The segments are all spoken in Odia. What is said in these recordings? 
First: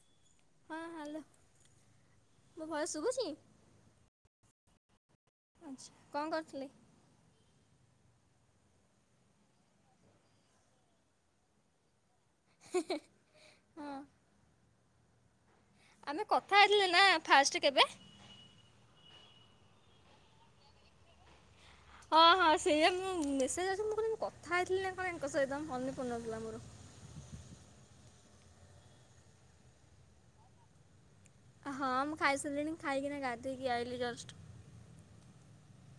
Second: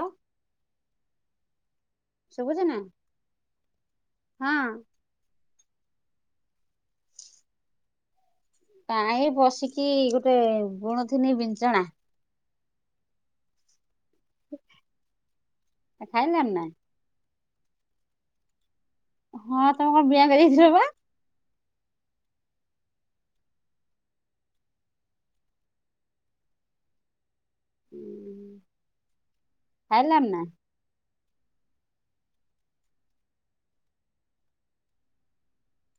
ହ ହଁ ହ୍ୟାଲୋ ଶୁଭୁଛି ମୋ ନା ଭଏସ ଶୁଭୁଛି। ହଁ ଆଚ୍ଛା କଣ କରୁଥିଲେ? ନାଇଁ ବସିକି ଗୋଟେ ବୁଣ ଥିନି ବିଞ୍ଚଣା। [unintelligible] ହଁ ଆମେ କଥା ହେଲଥିଲେ ନା ଫାଷ୍ଟ କେବେ? ହଁ ତମେ କଣ ବ୍ଯାଙ୍କ ଯାଇଥିଲ ବା। ହଁ ହଁ ସେଇଆା ମୁଁ ମେସେଜ୍ ଅଛି ମୁଁ କ କଥା ହେଇଥିଲି ନା କଣଙ୍କ ସହିତ ମନେ ପଡୁନଥିଲା ଥିଲା ମୋର। ଖାଇଲନି ନା। ହଁ ମୁଁ ଖାଇ ସାରିଲିଣି ଖାଇକି ଗାଧେଇ କି ଆଇଲି ଜଷ୍ଟ।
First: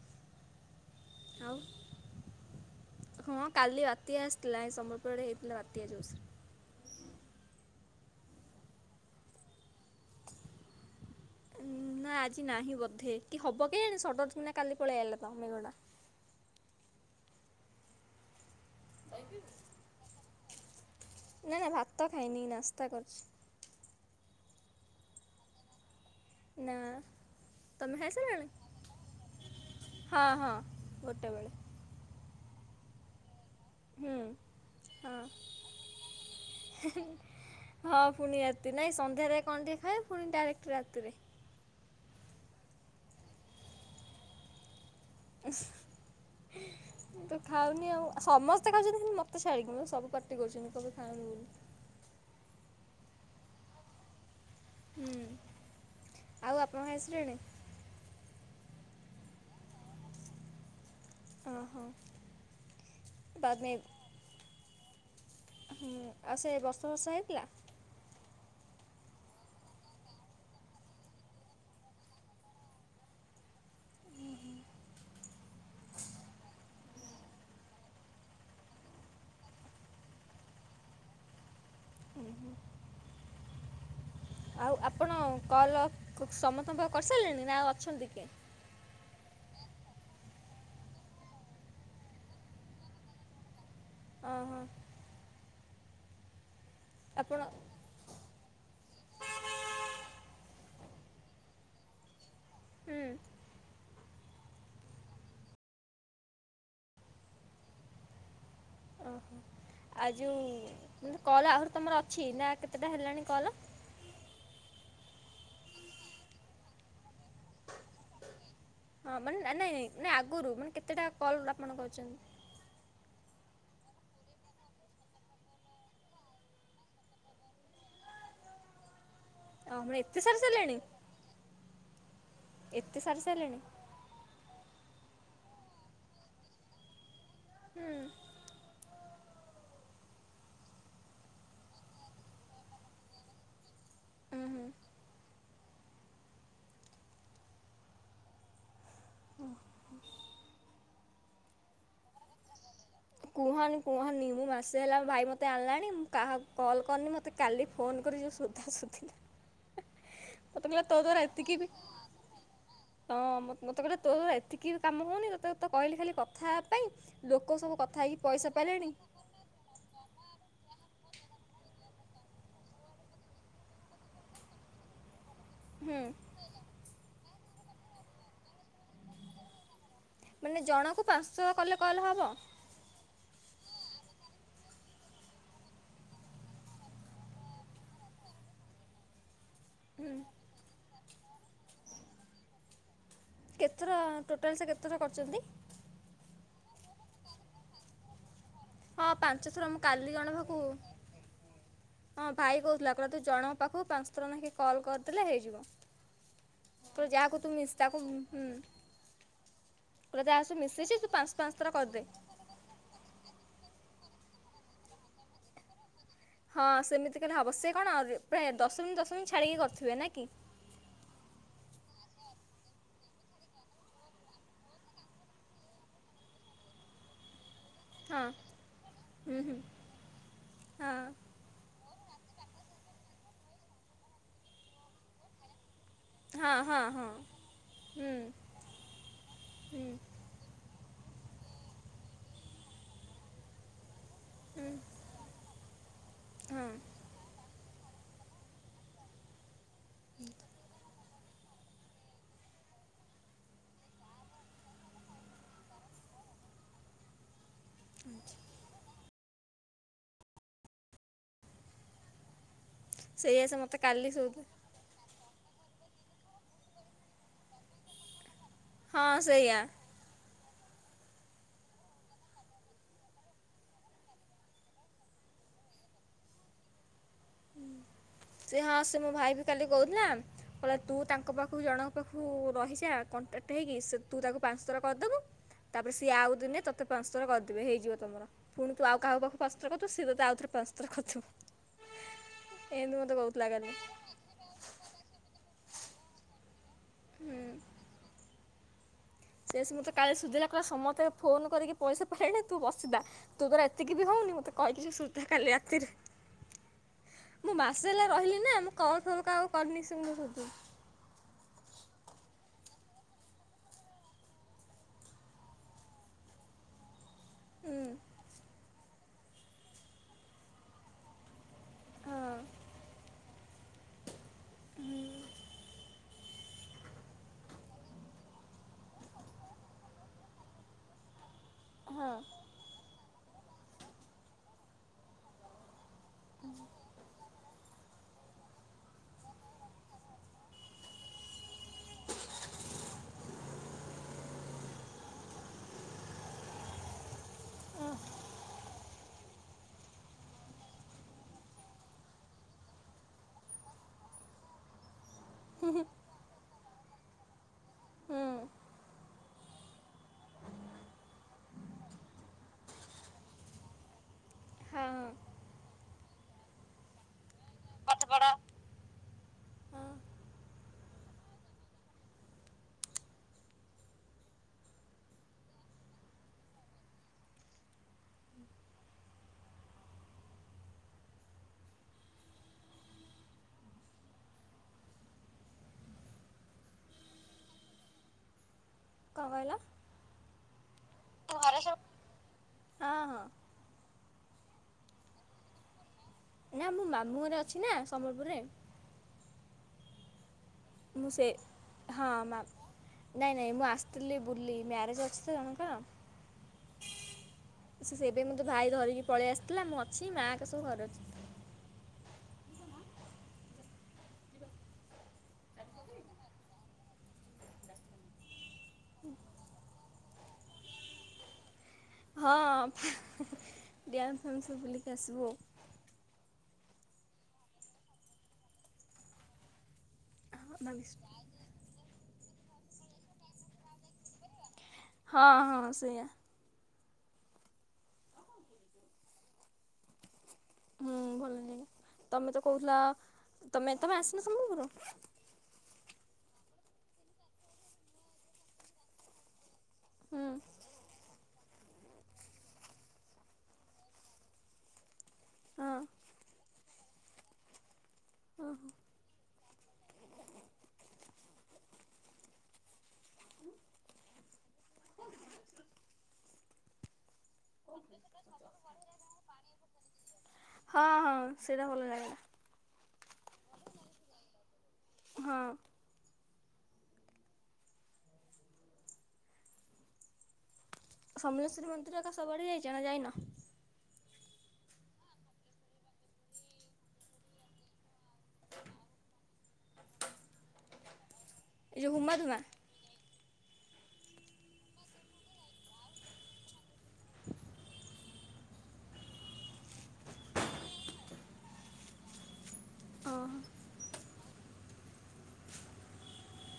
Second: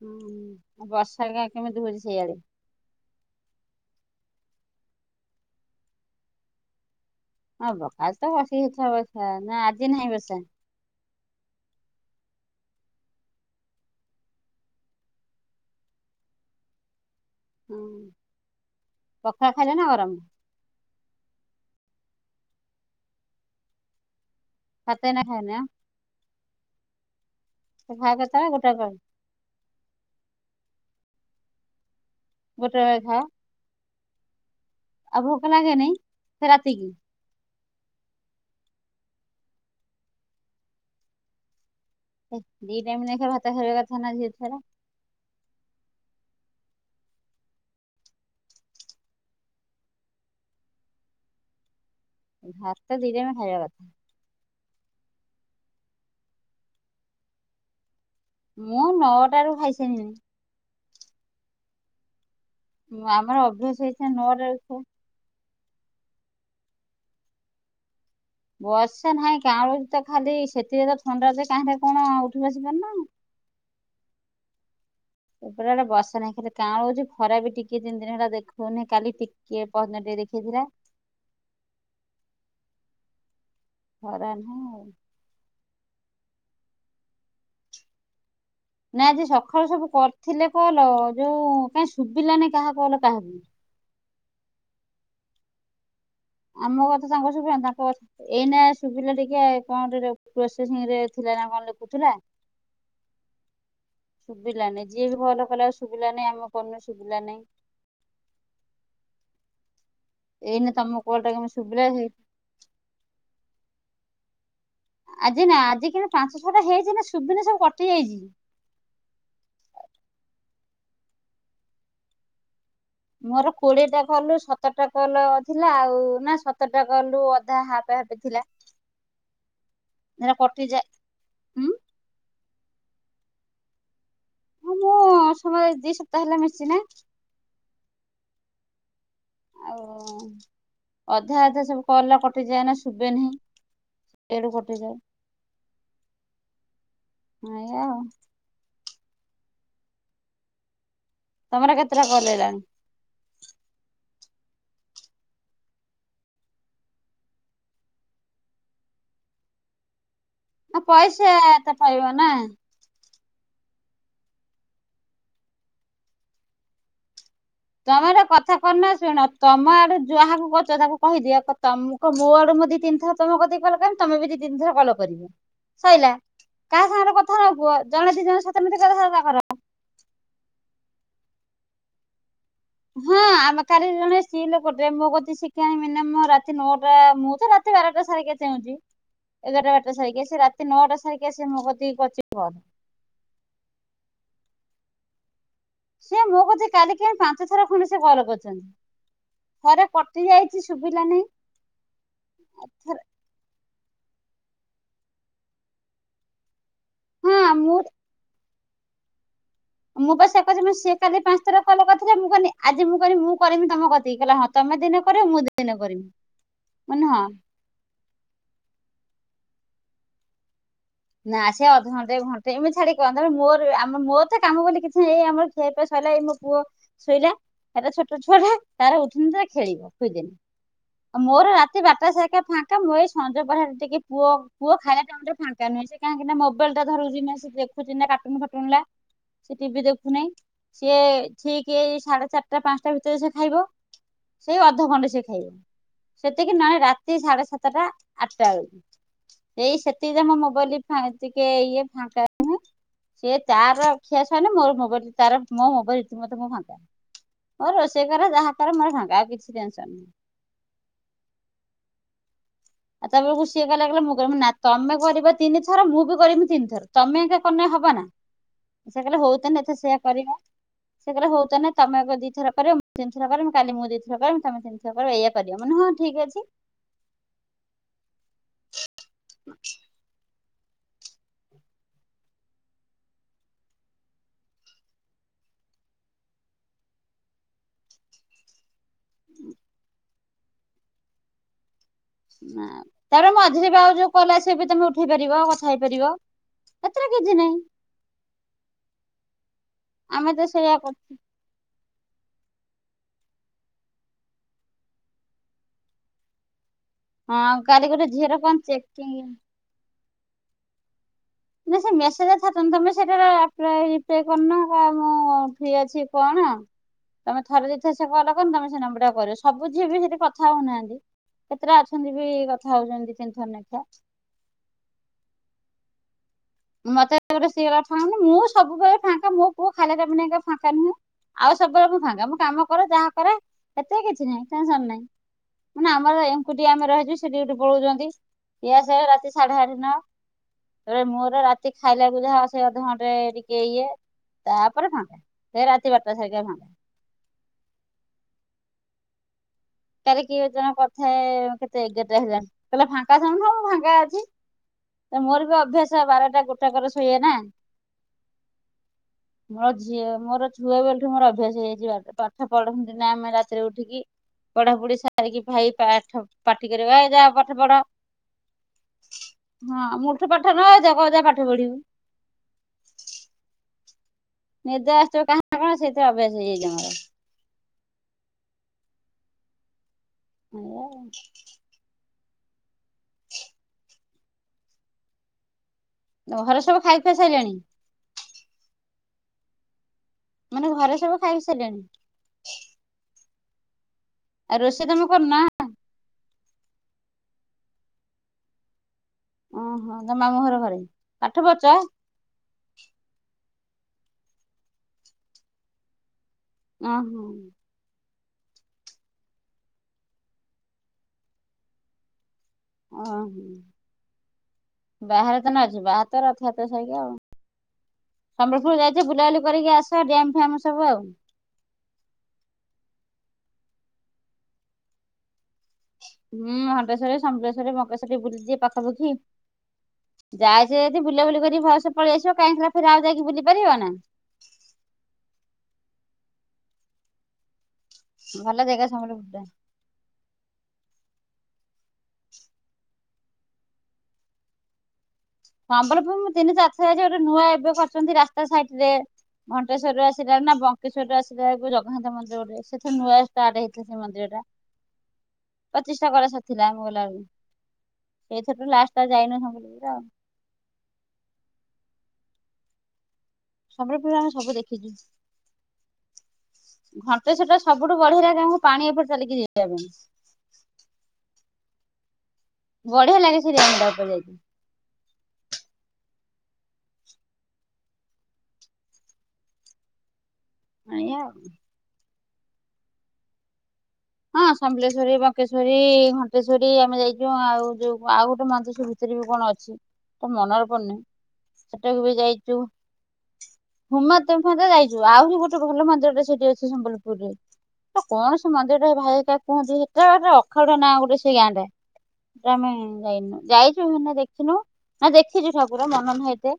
ହୁଁ ଆଉ ବର୍ଷା ହେରିକା ଆଉ କେମିତି ହଉଛି ସେଇଆଡେ? ହଁ କାଲି ରାତି ଆସିଥିଲା ଏ ସମ୍ବଲପୁରରେ ହେଇଥିଲା ବାତଆ ଯୋର୍ଶୋରେ। ହଁ ବଖା ତ ବସି ହେଇଥଥିବା ବସା ନା ଆଜି ନାହିଁ ବର୍ଷା। ନା ଆଜି ନାହିଁ ବୋଧେ କି ହବ କେଆଣୀ ସଦନ କିଣି କାଲି ପଳେଇ ଆଲେ ମେଘ ଟା ତ ହଁ ପଖାଳ ଖାଇଲେ ନା ଗରମ। ନାଇ ନାଇ ଭାତ ଖାଇନି ନାସ୍ତା କରୁଛି। ଭାତ ଏଇନା ଖାଇନ ଆଁ। ନା ତମେ ଖାଇ ଖାଅ କେତେବେଳେ ଗୋଟାଏ ପରେ ଆସିଲାଣି। ହଁ ହଁ ଗୋଟେ ବେଳେ। ଗୋଟେ ବେଳେ ଖାଅ? ହୁଁ। ଆଉ ହଁ ଭୋକ ଲାଗେ ନାଇଁ ସେ ରାତି କିି। ହଁ ପୁଣି ରାତି ନାଇଁ ସନ୍ଧ୍ୟାରେ କଣ ଟିକେ ଖାଏ ପୁଣି ଡାଇରେକ୍ଟ ରାତିରେ। ଦି ଟାଇମ ଲେଖାଏଁ ଭାତା ଖାଇ କଥା ନା ଝିଅ ଛୁଆ ଗୁଡା ତ ଖାଉନି ଆଉ ସମସ୍ତେ ଖାଉଛନ୍ତି ଖାଲି ମୋତେ ଛାଡ଼ିକି ମ ସବୁ କଟି କରୁଛନ୍ତି କେବେ ଖାଉନି ବୋଲି। ଭାର ତ ଦିରେ ଖାଇବା କଥା। ହୁଁ ଆଉ ଆପଣଙ୍କ ଖାଇସାଇଲେଣି। ମୁଁ ନଅଟାରୁ ଖାଇସାରିଲିଣି। ଓ ହୋ। ଆମର ଅଭ୍ୟାସ ହେଇଛି ନା ନଅ ଟରୁ ଶୋଉ। ହୁଁ ଆଉ ସେ ବର୍ଷା ଫର୍ଷା ହେଇଥିଲା? ବର୍ଷା ନାହିଁ କାଉଁଳ ତ ଖାଲି ସେଥିରେ ତ ଥଣ୍ଡା କାହିଁରେ କଣ ଉଠି ବସି ପାରୁନ। ଓ ହୁଁ। ମୁଁ କହିଲି ଇଆଡେ ବର୍ଷା ନାହିଁ ଖାଲି କାଉଁଲ ଉଛି ଖରା ବି ଟିକେ ଦି ତିନି ଦିନ ହେଲା ଦେଖଉନିଁ କାଲି ଟିକିଏ ପରଦିନ ଦେଖେଇଥିଲା। ହୁଁ ହୁଁ। ଖରାନ ଆଉ ଆପଣ କଲ୍ ସମସ୍ତଙ୍କର କରିସାରିଲେଣି ନା ଆଉ ଅଛନ୍ତି କିଏ? ନା ଆଜି ସକାଳୁ ସବୁ କରିଥିଲେ କଲ୍ ଯୋଉ କାହିଁ ଶୁଭିଲା ନି କାହା କଲ୍ କାହାକୁ। ଓହୋ। ଆମ କଥା ତାଙ୍କୁ ଆପଣ ଶୁଭିବନି ତାଙ୍କ କଥା ଏଇନା ଶୁବିଲା ଟିକେ କଣେ ପ୍ରୋସେସିଂ ରେ ଥିଲା ନା କଣ ଲେଖୁଥିଲା। ହୁଁ। ସୁବଭିଲା ନାହିଁ ଯିଏ ବି କଲ୍ କଲା ସୁବିିଲା ନାହିଁ ଆମ କଲୁ ସୁବିିଲା ନାହିଁ। ଓହୋ ଆଉ ଏଇନା ତମ ଯେଉ ଟା କଲ କେମିତି ଆହୁରି ତମର ଶୁଭିଲା ଅଛି ନା କେତେଟା ହେଲାଣି କଲ୍? ଆଜି ନା ଆଜି କିନ୍ତୁ ପାଞ୍ଚ ଛଅଟା ହେଇଛି ନା ସୁଭୁନି ସବୁ କଟି ଯାଇଛି। ହଁ ମାନେ ନାଇଁ ନାଇଁ ଆଗରୁ ମାନେ କେତେଟା କଲ୍ ଆପଣ କରିଛନ୍ତି? ମୋର କୋଡିଏ ଟା କଲ୍ ରୁ ସତରଟା କଲ୍ ଥିଲା ଆଉ ନା ସତରଟା କଲ୍ ରୁ ଅଧା ହାପ୍ ହାପ୍ ଥିଲା। ଆପଣ ଏତେ ହେରା ସାରି ସାରିଲଣି କଟିଯାଏ ଉଁ ଏତେ ସାରି ସାରିଲେଣି? ହଁ ମୁଁ ସମୁଦାୟ ଦି ସପ୍ତାହ ହେଲେ ମିଶିଚିନା। ହୁଁ। ଆଉ ଅଧା ଅଧା ସବୁ କଲ୍ ଗୁରା କଟି ଯାଏ ନା ଶୁଭେ ନାହିଁ। ଉଁ ଏଡୁ ହୁଁ। କଟି ଯାଏ ଏଇଆ। ତମର କେତେଟା କଲ୍ ହେଲାଣି? କୁହନି କୁହନି ମୁଁ ମାସେ ହେଲା ଭାଇ ମୋତେ ଆଣିଲାଣି ମୁଁ କାହା କଲ୍ କରିନି ମୋତେ ମୋତେ କାଲି ଫୋନ୍ କରି ଯୋଉ ସୋଦାସୁଧିଲା ମତେ ନା କହିଲା ତୋ ଦ୍ୱାରା ପଇସା ଏତିକି ବି ତ ପାଇବ ନା। ହଁ ମତେ କହିଲେ ତୋ ଦ୍ୱାରା ଏତିକି କାମ ହଉନି ତତେ ତ କହିଲି ଖାଲି କଥା ହବା ପାଇଁ। ଲୋକ ସବୁ କଥା ତମେ ହେଇକି ଗୋଟେ ପଇସା କରୁନ ପାଇଲେଣି। ଶୁଣ ତମ ଆଡୁ ଯାହାକୁ କରଛ ତାକୁ କହିଦିଅ ତମ ମ ମୁଁ ଆଡୁ ମୁଁ ଦି ତିନିଥର ତମ କତୀ କଲ୍ କରିବି ତମେ ବି ଦି ତିନି ଥର କଲ୍ କରିବ। ହୁଁ। ସଇଲା କାହା ସାଙ୍ଗରେ କଥା ନ କୁହ ଜଣେ ଦି ଜଣ ସହିତ କଥା ତା କର ମାନେ ଜଣକୁ ପାଞ୍ଚ ଥର କଲେ କଲ୍ ହବ? ହଁ ଆମେ କାଲି ଜଣେ ସ୍ତ୍ରୀ ଲୋକଟେ ମୋ କତିକି [unintelligible] ରାତି ନଅଟା ମୁଁ ତ ରା ବାରଟା ସାଢେ଼ ଏଗାରଟା ଚେଉଁଚି। ଏଗାରଟା ବାରଟା ହୁଁ। ସାରିକି ସେ ରାତି ନଅଟା ସାରିକି ଆ ସେ ମୋ କତି କରିଚି କୁହ। କେତେଥର ଟୋଟାଲ ସେ କେତେଥର କରିଛନ୍ତି? ସିଏ ମୋ କତିକି କାଲିି ପାଞ୍ଚ ଥର ଖଣ୍ଡେ ସେ କଲ୍ କରିଛନ୍ତି। ହଁ ପାଞ୍ଚ ଥର ମୁଁ ଥରେ କାଲି କଟି ଜଣ ଯାଇଛି ପାଖୁ ଶୁଭିଲାନି ହଁ ଭାଇ କହୁଥିଲା କଲା ତୁ ଜଣଙ୍କ ପାଖକୁ ପାଞ୍ଚ ଥର ଲେଖା କଲ୍ କରିଦେଲେ ହେଇଯିବ। କହିଲା ହଁ ଯାହାକୁ ତୁ ମୁଁ ମିଶ ତାକୁ ହୁଁ। କହିଲା ଯାହା ସହ [unintelligible] ମୁଁ ମିଶିଛି ସିଏ ତୁ କାଲି ପାଞ୍ଚ ଥର କଲେ କରିଦେ। କରିଥିଲା ମୁଁ କହିଲି ଆଜି ମୁଁ କରିିବି ମୁଁ କରିମି ତମ କତି କହିଲ ହଁ ତମେ ଦିନେ କରି ମୁଁ ଦିନେ କରିବି। ହଁ କହିନି ହଁ ସେମିତି କହିଲେ ହେବ ସେ କଣ ଆ ପ୍ରାୟ ଦଶ ମିନିଟ୍ ଦଶ ମିନିଟ ଛାଡ଼ିକି କରିଥିବେ ନା କି। ନା ସିଏ ଅଧଘଣ୍ଟେ ଘଣ୍ଟେ ଏମି ଛାଡି କହନ୍ତ ତାପରେ ମୋର ଆମ ମୋତେ କାମ ବୋଲି କିଛି ନାହିଁ ଆମର ଖିଆ ପିଆ ସଇଲା ଏଇ ମୋ ପୁଅ ଶୋଇଲା। ଛୋଟ ହଁ ଛୁଆଟା ତାର ଉଠିନି ହୁଁ ତ ହୁଁ ଖେଳିବ ଖୁଇଦେ ହଁ ଆ ମୋର ରାତି ସେ ବାରଟା ଯାଙ୍କେ ଫାଙ୍କା ମୁଁ ଏଇ ସଞ୍ଜ ପହରେ ଟିକେ ପୁଅ ପୁଅ ଖାଇଲେ ଫାଙ୍କ ନୁହେଁ ସେ କାହିଁକି ନା ହଁ ମୋବାଇଲ ହଁ ଟା ହଁ ଧରୁଛି ନା ସେ ଦେଖୁଛି ନା ହୁଁ କାଟୁନ ଫାଟୁନଟା ସେ ହୁଁ ଟିଭି ଦେଖୁନେହିଁ। ସିଏ ଠିକ ଏଇ ସାଢେ ଚାରିଟା ପାଞ୍ଚଟା ଭିତରେ ସେ ଖାଇବ। ସେଇ ହୁଁ ଅଧଘଣ୍ଟେ ସେ ଖାଇବ ସେତିକି ହଁ ନାଇ ରା ତି ସାଢେ ସାତଟା ଆଠଟା ବେଳକୁ ଏଇ ସେତିକି ରେ ମୋ ଆଁ ଟିକେ ଇଏ ଫାଙ୍କା। ସିଏ ତାର ଖିଆ ସଇନେ ମୋର ମୋବାଇଲ ତାର ମୋ ମୋବାଇଲ ମତେ ମୁଁ ଫାଙ୍କା। ହଁ ରୋଷେଇ କରେ ଯାହା କରେ ମୋର ଫାଙ୍କା ଆଉ କିଛି ଟେନସନ ଆ ତା ବେଳକୁ ସେଇଆ [unintelligible] ସେ ଶି ଏକା ମୋତେ ଲାଗଲେ କାଲି ମୁଗ ସୋଉଠୁ ନା ତମେ କରିବ ତିନି ଥର ମୁଁ ବି କରିବି ତିନି ଥର ତମେ ଏକ କନେ ହବ ନା। ସେ ହଁ କହିଲେ ସେଇଆ। ହଉତାନେ ଏଥ ସେଇୟା କରିବା। ସେ କହିଲେ ହଉ ତାନେ ତମେ ଆଗ ଦିଥର କରିବ ମୁଁ ତିନି ଥର କରିବ କାଲି ମୁଁ ଦିଇଥର କରିବି ତମେ ତି ଏଇଆ କରିବା ମାନେ ହଁ ଠିକ ଅଛି। ସେ ହଁ ସେ ମୋ ଭାଇ ବି କାଲି କହୁଥିଲା। କହିଲା ତୁ ତାଙ୍କ ପାଖକୁ ଜଣଙ୍କ ପାଖକୁ ରହିଛା କଣ୍ଟାକ୍ଟ ହେଇକି ସେ ତୁ ତାକୁ ପାଞ୍ଚ ଥର କରିଦବୁ। ତାପରେ ସିଏ ଆଉ ଦିନେ ତୋତେ ପାଞ୍ଚ ଥର କରିଦେବେ ହେଇଯିବ ତମର। ପୁଣି ତୁ ଆଉ କାହା ପାଖୁ ପାଞ୍ଚ ଥର କରିଦବୁ ସେ ତତେ ଆଉ ଥରେ ପାଞ୍ଚ ଥର କରି ଦବ। ତାପରେ କାଲି ମଝିରେ ବି ଆଉ ଯୋଉ କଲ ଆସିବ ବି ତମେ ଉଠେଇ ପାରିବ କଥା ହେଇପାରିବ ଏଥିରେ କିଛି ନାହିଁ। ସିଏ ଆସି ମୋତେ କାଲି ଆମେ ସୁଦିଲା ତ କହିଲା ସେଇଆ ସମସ୍ତେ କରୁଛୁ ଫୋନ୍ କରିକି ପଇସା ପାଇଣି ତୁ ବସିଦା ତୁ ତୋର ଏତିକି ବି ହଉନି ମତେ କହିକି ସେ ସୋଦା କାଲି ରାତିରେ। ମୁଁ ହଁ କାଲି ମାସ ଗୋଟେ ହେଲା ଝିଅର ରହିଲି କଣ ନା ମୁଁ କଲ ଫଲ୍ ଚେକିଂ କାହାକୁ କରିନି ସେ ମତେ ସୋଦୁଚି। ନା ସେ ମେସେଜ ଥନ୍ତ ତମେ ସେଇଟା ରିପ୍ଲାଏ କରୁନ କ ମୁଁ ଫ୍ରି ଅଛି କଣ। [inaudible] ତମେ ଥରେ ଯେ ଥର ସେ କଲ କ ତମେ ସେ ନମ୍ବର ଟା କରିବ ସବୁ ଝିଅବି ସେଠି କଥା ହଉନାହାନ୍ତି। କେତେଟା ଅଛନ୍ତି ବି ହଁ କଥା ହଉଛନ୍ତି ଦି ତିନି ଥର ଲେଖା। ହୁଁ। ମତେଟ ସେଇ ଫାନି ମୁଁ ସବୁବେଳେ ଫାଙ୍କା ମୋ ପୁଅ ଖାଲିରେ ଫାଙ୍କା ନୁହଁ। ଆଉ ସବୁବେଳେ ମୁଁ ହଁ ଫାଙ୍କା ମୁଁ କାମ କରେ ଯାହା କରେ ସେଥେରେ କିଛି ନାହିଁ ଟେନସନ୍ ନାହିଁ। ମାନେ ଆମର ଏକୁଟିଆ ଆମେ ରହିଛୁ ସେଠି ଏଠୀ ପଳଉଛନ୍ତି। ଏ ଆସୁ ଆସୁ ରାତି ସାଢେ ଆଠ ନ ତା ପରେ ମୋର ରାତି। ରାତି ଖାଇଲା ପି ଲା ସେ ଅଧଘଣ୍ଟେ ଟିକେ ଇଏ। ତାପରେ ଫାଙ୍କା ସେ ରାତି ବାରଟା ସରିକା ଫାଙ୍କା। ଆ କାର କି ଜଣ କଥାଏ କେତେ ଏଗାରଟା ହେଲାଣି କହିଲଲେ ଫାଙ୍କା ଶ [unintelligible] ଣୁନ ଫାଙ୍କା ଅଛି ମୋର ବି ଅଭ୍ୟାସ ବାରଟା ଗୋଟାକର ଶୋଏନା। ହଁ ମୋର ଝିଅ ମୋର ଛୁଆ ବେଲାଠୁ ମୋର ଅଭ୍ୟାସ ହେଇଛି ପାଠ ପଢନ୍ତି ନା ଆମେ ରାତିରେ ଉଠିକି। ପଢ଼ାପଢ଼ି ହଁ ସାରିକି ଭାଇ ପାଠ ପାଟି କରିବ ଏ ଯାଆ ପାଠ ପଢ଼। ପାଠପଢ଼ା। ହଁ ମୁଲୁଠୁ ପାଠ ନ ଆଇଥାଉ କହିବ ଯା ପାଠ ପଢିବୁ। [unintelligible] ଆସୁଥିବ କାହା କଣ ସେଇଥିରେ ଅଭ୍ୟାସ ହେଇଯାଇଛି ମୋର। [unintelligible] ଘରେ ସବୁ ଖାଇ ଖୁଆ ସାରିଲେଣି? କଣ କହିଲ? ମାନେ ଘରେ ସବୁ ଖାଇ ଘରେ ସାରିଲେଣି ସବୁ ହଁ ହଁ। ଆଉ ରୋଷେଇ ତମେ କରୁନ? ନା ମୁଁ ମାମୁଁ ଘରେ ରେ ଅଛି ନା ସମ୍ବଲପୁରରେ। ଓହୋ ତମ ମାମୁଁ ଘର ଘରେ। ମୁ ସେଇ ପାଠ ପଢୁଛ ହଁ ମା ନାଇଁ ନାଇଁ ମୁଁ ଆସିଥିଲି ବୁଲି ମ୍ୟାରେଜ୍ ଅଛି ତ ଜଣକ ର। ଓ ହୋ। ସେବେ ମୋତେ ଭାଇ ଧରିକି ପଳେଇ ଆସିଥିଲା ମୁଁ ଅଛି ମା ହେଇକା ସବୁ ଘରେ ଅଛି। ଓହୋ ବାହାରେ ତ [unintelligible] ସମ୍ବଲପୁର ଯାଇଛ ବୁଲାବୁଲି କରିକି ଆସ ଡ୍ୟାମ୍ ଫ୍ୟାମ୍ ସବୁ ଆଉ। ହଁ ଡ୍ୟାମ୍ ଫ୍ୟାମ୍ ସବୁ ବୁଲିକି [unintelligible] ହୁଁ ହଟେସ୍ୱରି, ସମଲେଶ୍ଵରୀ [unintelligible] ପାଖାପାଖି। ଆଉ। ଯାଇଛ ଯଦି ବୁଲା ବୁଲିକରି ଭଲସେ ପଳେଇ ଆସିବ [unintelligible] ଆଉ ଯାଇକି ବୁଲି ପାରିବ ନା। ହଁ ହଁ ସେଇଆ। ଭଲ ଜାଗା ସମ୍ବଲପୁର ଟା। ହୁଁ ଭଲ ଲାଗି ତମେ ତ କହୁଥିଲ ତମେ ତମେ ଆସିବ ସମ୍ବଲପୁର। ସମ୍ବଲପୁର ମୁଁ ତିନି ଚାରି ଥର ଯାଇଛି ନୂଆ ଏବେ କରିଛନ୍ତି ରାସ୍ତା ସାଇଡ଼ ରେ। ଘଣ୍ଟେସ୍ୱରୀ ରୁ ହୁଁ ଆସିଲାଣି ନା ବଙ୍କେଶ୍ୱରରୁୁ ଆସି ସେ ଜଗନ୍ନାଥ ମନ୍ଦିର ଗୋଟେ ସେ ନୂଆ ଷ୍ଟାର୍ଟ ହେଇଥିଲା ସେ ମନ୍ଦିର ଟା। ହଁ ପ୍ରତିଷ୍ଠା କରା ସରିଥିଲା ଆମେ ଗଲା ବେଳକୁ ହଁ ଏଇଥର ଲାଷ୍ଟ୍ ଟା ଯାଇନୁ ସମ୍ବଲପୁର ଆଉ। ସମ୍ବଲପୁର ରେ ଆମେ ସବୁ ଦେଖିଛୁ ଘ ତ ସେଟା ସବୁଠୁ ବଢ଼ିଆ ଜାଗା ପାଣି ଉପରେ ଚାଲିକି ଯିବା ପାଇଁ। ହଁ ହଁ ସେଇଟା ଭଲ ଲାଗେ। ବଢିଆ ଲାଗେ ସେ ଡ୍ୟାମ୍ ଟା ଉପରେ ଯାଇକି। ହଁ। ଏଇଆ ଆଉ। ସମଲେଶ୍ୱରୀ ମନ୍ଦିର ଏକା ସବୁଆଡ଼େ ଯାଇଛ ନା ଯାଇନ? ହଁ ସମଲେଶ୍ଵରୀ, ବଙ୍କେଶ୍ୱରୀ, ଘଣ୍ଟେଶ୍ଵରୀ ଆମେ ଯାଇଛୁ ଆଉ ଯୋଉ ଆଉ ଗୋଟେ ମନ୍ଦିର [unintelligible] ସେଥିରେ ବି କଣ ଅଛି ତ ମନରେ [unintelligible] ଏ ଯୋଉ ସେଟାକୁ ହୁମା ବି ଧୁମା ଯାଇଛୁ। ହୁମା [unintelligible] ମନ୍ଦିର ଯାଇଛୁ ଆହୁରି ଗୋଟେ ଭଲ ମନ୍ଦିର ଟେ ସେଠି ଅଛି ସମ୍ବଲପୁରରେ। କଣ ସେ ମନ୍ଦିର [unintelligible] ଭାଇ‌ ହେଇକା କୁହନ୍ତି ସେଟା ଗୋଟ ଅଖାଡୁ଼ଆ ନାଁ ଗୋଟେ ସେଇ ଗାଁଟା। ଆମେ ଯାଇନୁ ହୁଁ। ଯାଇଛୁ ଦେଖିନୁ ନା ଦେଖିଛୁ ଠାକୁର ମନ [unintelligible]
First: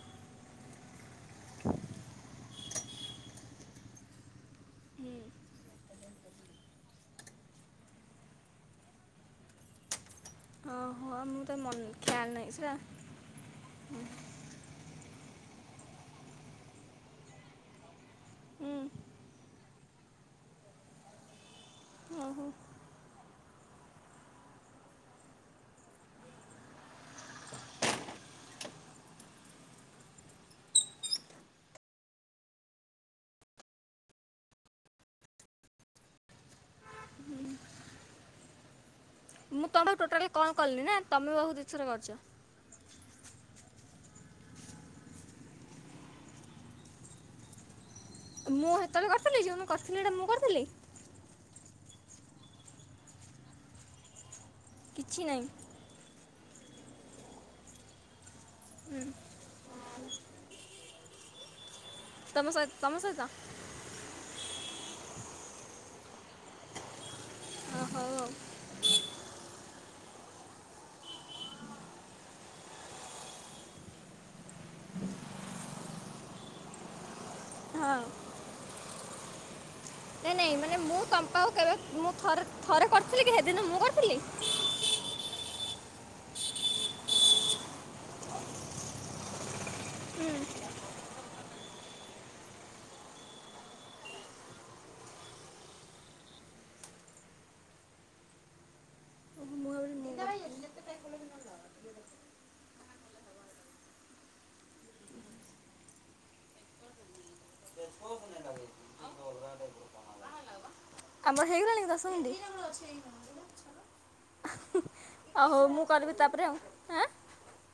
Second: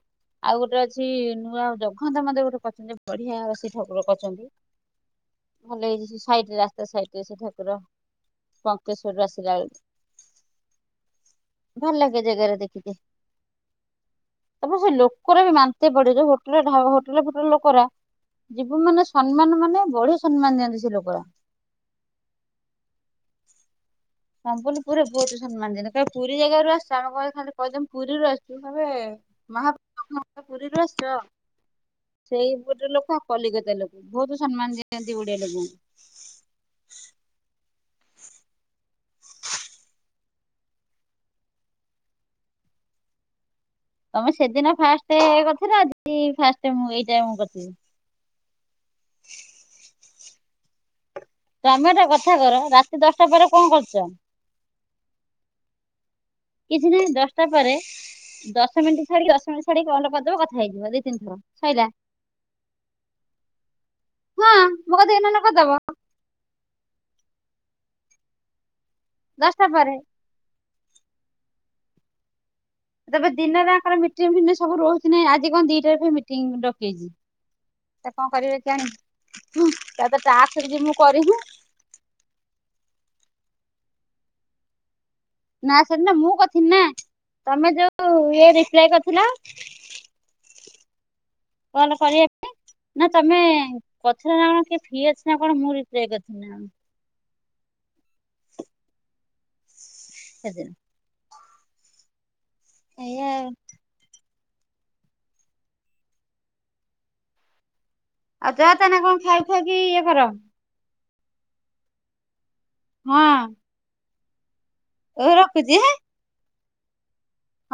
ଆଉ ଗୋଟେ ଅଛି ନୂଆ ଜଗନ୍ନାଥ ମନ୍ଦିର ଗୋଟେ [unintelligible] ବଢିଆ ଠାକୁର କରିଛନ୍ତି। ହୁଁ। ଭଲ ହେଇଯାଇଛି ସାଇଡି଼ ରାସ୍ତା ସାଇଡ଼ି। [unintelligible] ଠାକୁର ପଙ୍କେଶ୍ଵରୀ ରୁ ଆସିଲା ବେଳକୁ। ହଁ ମୁଁ ତ ମନେ ଭଲ ଲାଗେ ଖ୍ୟାଲ ନାହିଁ ଜାଗାରେ ସେ ଦେଖିକି ତାପରେ ସେ ଲୋକର ବି ମାନ୍ତେ ପଡେ ଯୋଉ ହୋଟେଲ୍ ହୋଟେଲ ଫୋଟେଲେ ଲୋକରା ଯିବୁ ହୁଁ ମାନେ ସମ୍ମାନ ମାନେ ବଢ଼ିଆ ସମ୍ମାନ ଦିଅନ୍ତି ସେ ଲୋକ। ଓହୋ ସଂପୂଣ୍ଣ ପୁରୀରୁ ପୁରୀ ବହୁତ ସମ୍ମାନ ଦିଅନ୍ତି, ଯେତେହେଲେ ପୁରୀ ଜାଗାରୁ ଆସିଛ ଆମେ କହିବୁ ଖାଲି କହିଦିଅ ମୁଁ ପୁରୀରୁ ଆସିଛୁ କହିବେ ମହା [unintelligible] ପୁରୀରୁ ଆସିଛ? ସେଇ ଗୋଟେ ଲୋକ କଲିକତା ଲୋକ ବହୁତ ସମ୍ମାନ ଦିଅନ୍ତି ଓଡିଆ ଲୋକଙ୍କୁ। ହୁଁ, ହୁଁ। ମୁଁ [unintelligible] ଟୋଟାଲି କଣ କଲିି ନା ତମେ ମୋ ପାଖକୁ ଦି ଥର କରିଛ। ତମେ ସେଦିନ ଫାଷ୍ଟ୍ କରିଥିଲ ଆଜି ଫାଷ୍ଟ ମୁଁ ଏଇଟାରେ ମୁଁ କରିଥିଲି। ମୁଁ ହେତେବେଳେ କରିଥିଲି ଯେଉଁଦିନ କରିଥିଲି ହେଟା ମୁଁ କରିଥିଲି? ତମେ ଏଟା କଥା କର ରାତି ଦଶଟା ପରେ କଣ କରୁଛ? କିଛି ନାହିଁ। କିଛି ନାହିଁ ଦଶଟା ପରେ ଦଶ ହୁଁ ମିନିଟ୍ ଛାଡି ଦଶ ମିନିଟ୍ ଛାଡି କଲ୍ କରିଦେବ କଥା ହେଇଯିବ ଦି ତିି ଥର ସଇଲା। ତମ ସହି--ତମ ସହିତ? ହଁ ମୋ କତିକି ନହେଲେ କରିଦେବ। ଓ ହଉ ଆଉ ଦଶଟା ପରେ ତାପରେ ଦିନରେ ତାଙ୍କର ମିଟିଂ ଫିଟିଙ୍ଗ ସବୁ ରହୁଛି ନାହିଁ ଆଜି କଣ ଦିଟାରେ ଫୁଣି ମିଟିଂ ଡକେଇଛି। ହଁ। ସେ କଣ କରିବେ କେଜାଣି? ତା ନାଇ ନାଇ ଟାସ୍କ ମାନେ ଯଦି ମୁଁ ତମ କରିବି ପାଖକୁ କେବେ ମୁଁ ଥରେ ଥରେ କରିଥିଲି କି ହେଦିନ ମୁଁ କରିଥିଲି? ନା ସେଦିନ ମୁଁ କିରିଥିନି ନା, ତମେ ଯୋଉ ଇଏ ରିପ୍ଲାଏ କରିଥିଲ ହୁଁ। କଲ୍ କରିବା ପାଇଁ? ନା ତମେ କରିଥିଲ ନା କଣ କିଏ ଫି ଅଛି ନା କଣ ମୁଁ ରିପ୍ଲାଏ କରିଥିଲି ନା କଣ। [inaudible] ଓ ମୁଁ ଭାବିଲି ମୁଁ କରିଥିଲି। ଆଜିନି ଏଇଆ [unintelligible] ଆଉ ଯା ତାନେ କଣ ଖାଇଖୁଆ କି ଇଏ କର। ଆମର ହେଇଗଲାଣି କି ଦଶମିନିଟ୍? ହଁ। ହଁ ହଉ ରଖୁଛି ମୁଁ କରିବି ତାପରେ ଆଉ। ଆ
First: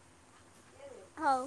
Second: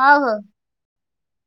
ହଉ ହଉ। ହଉ।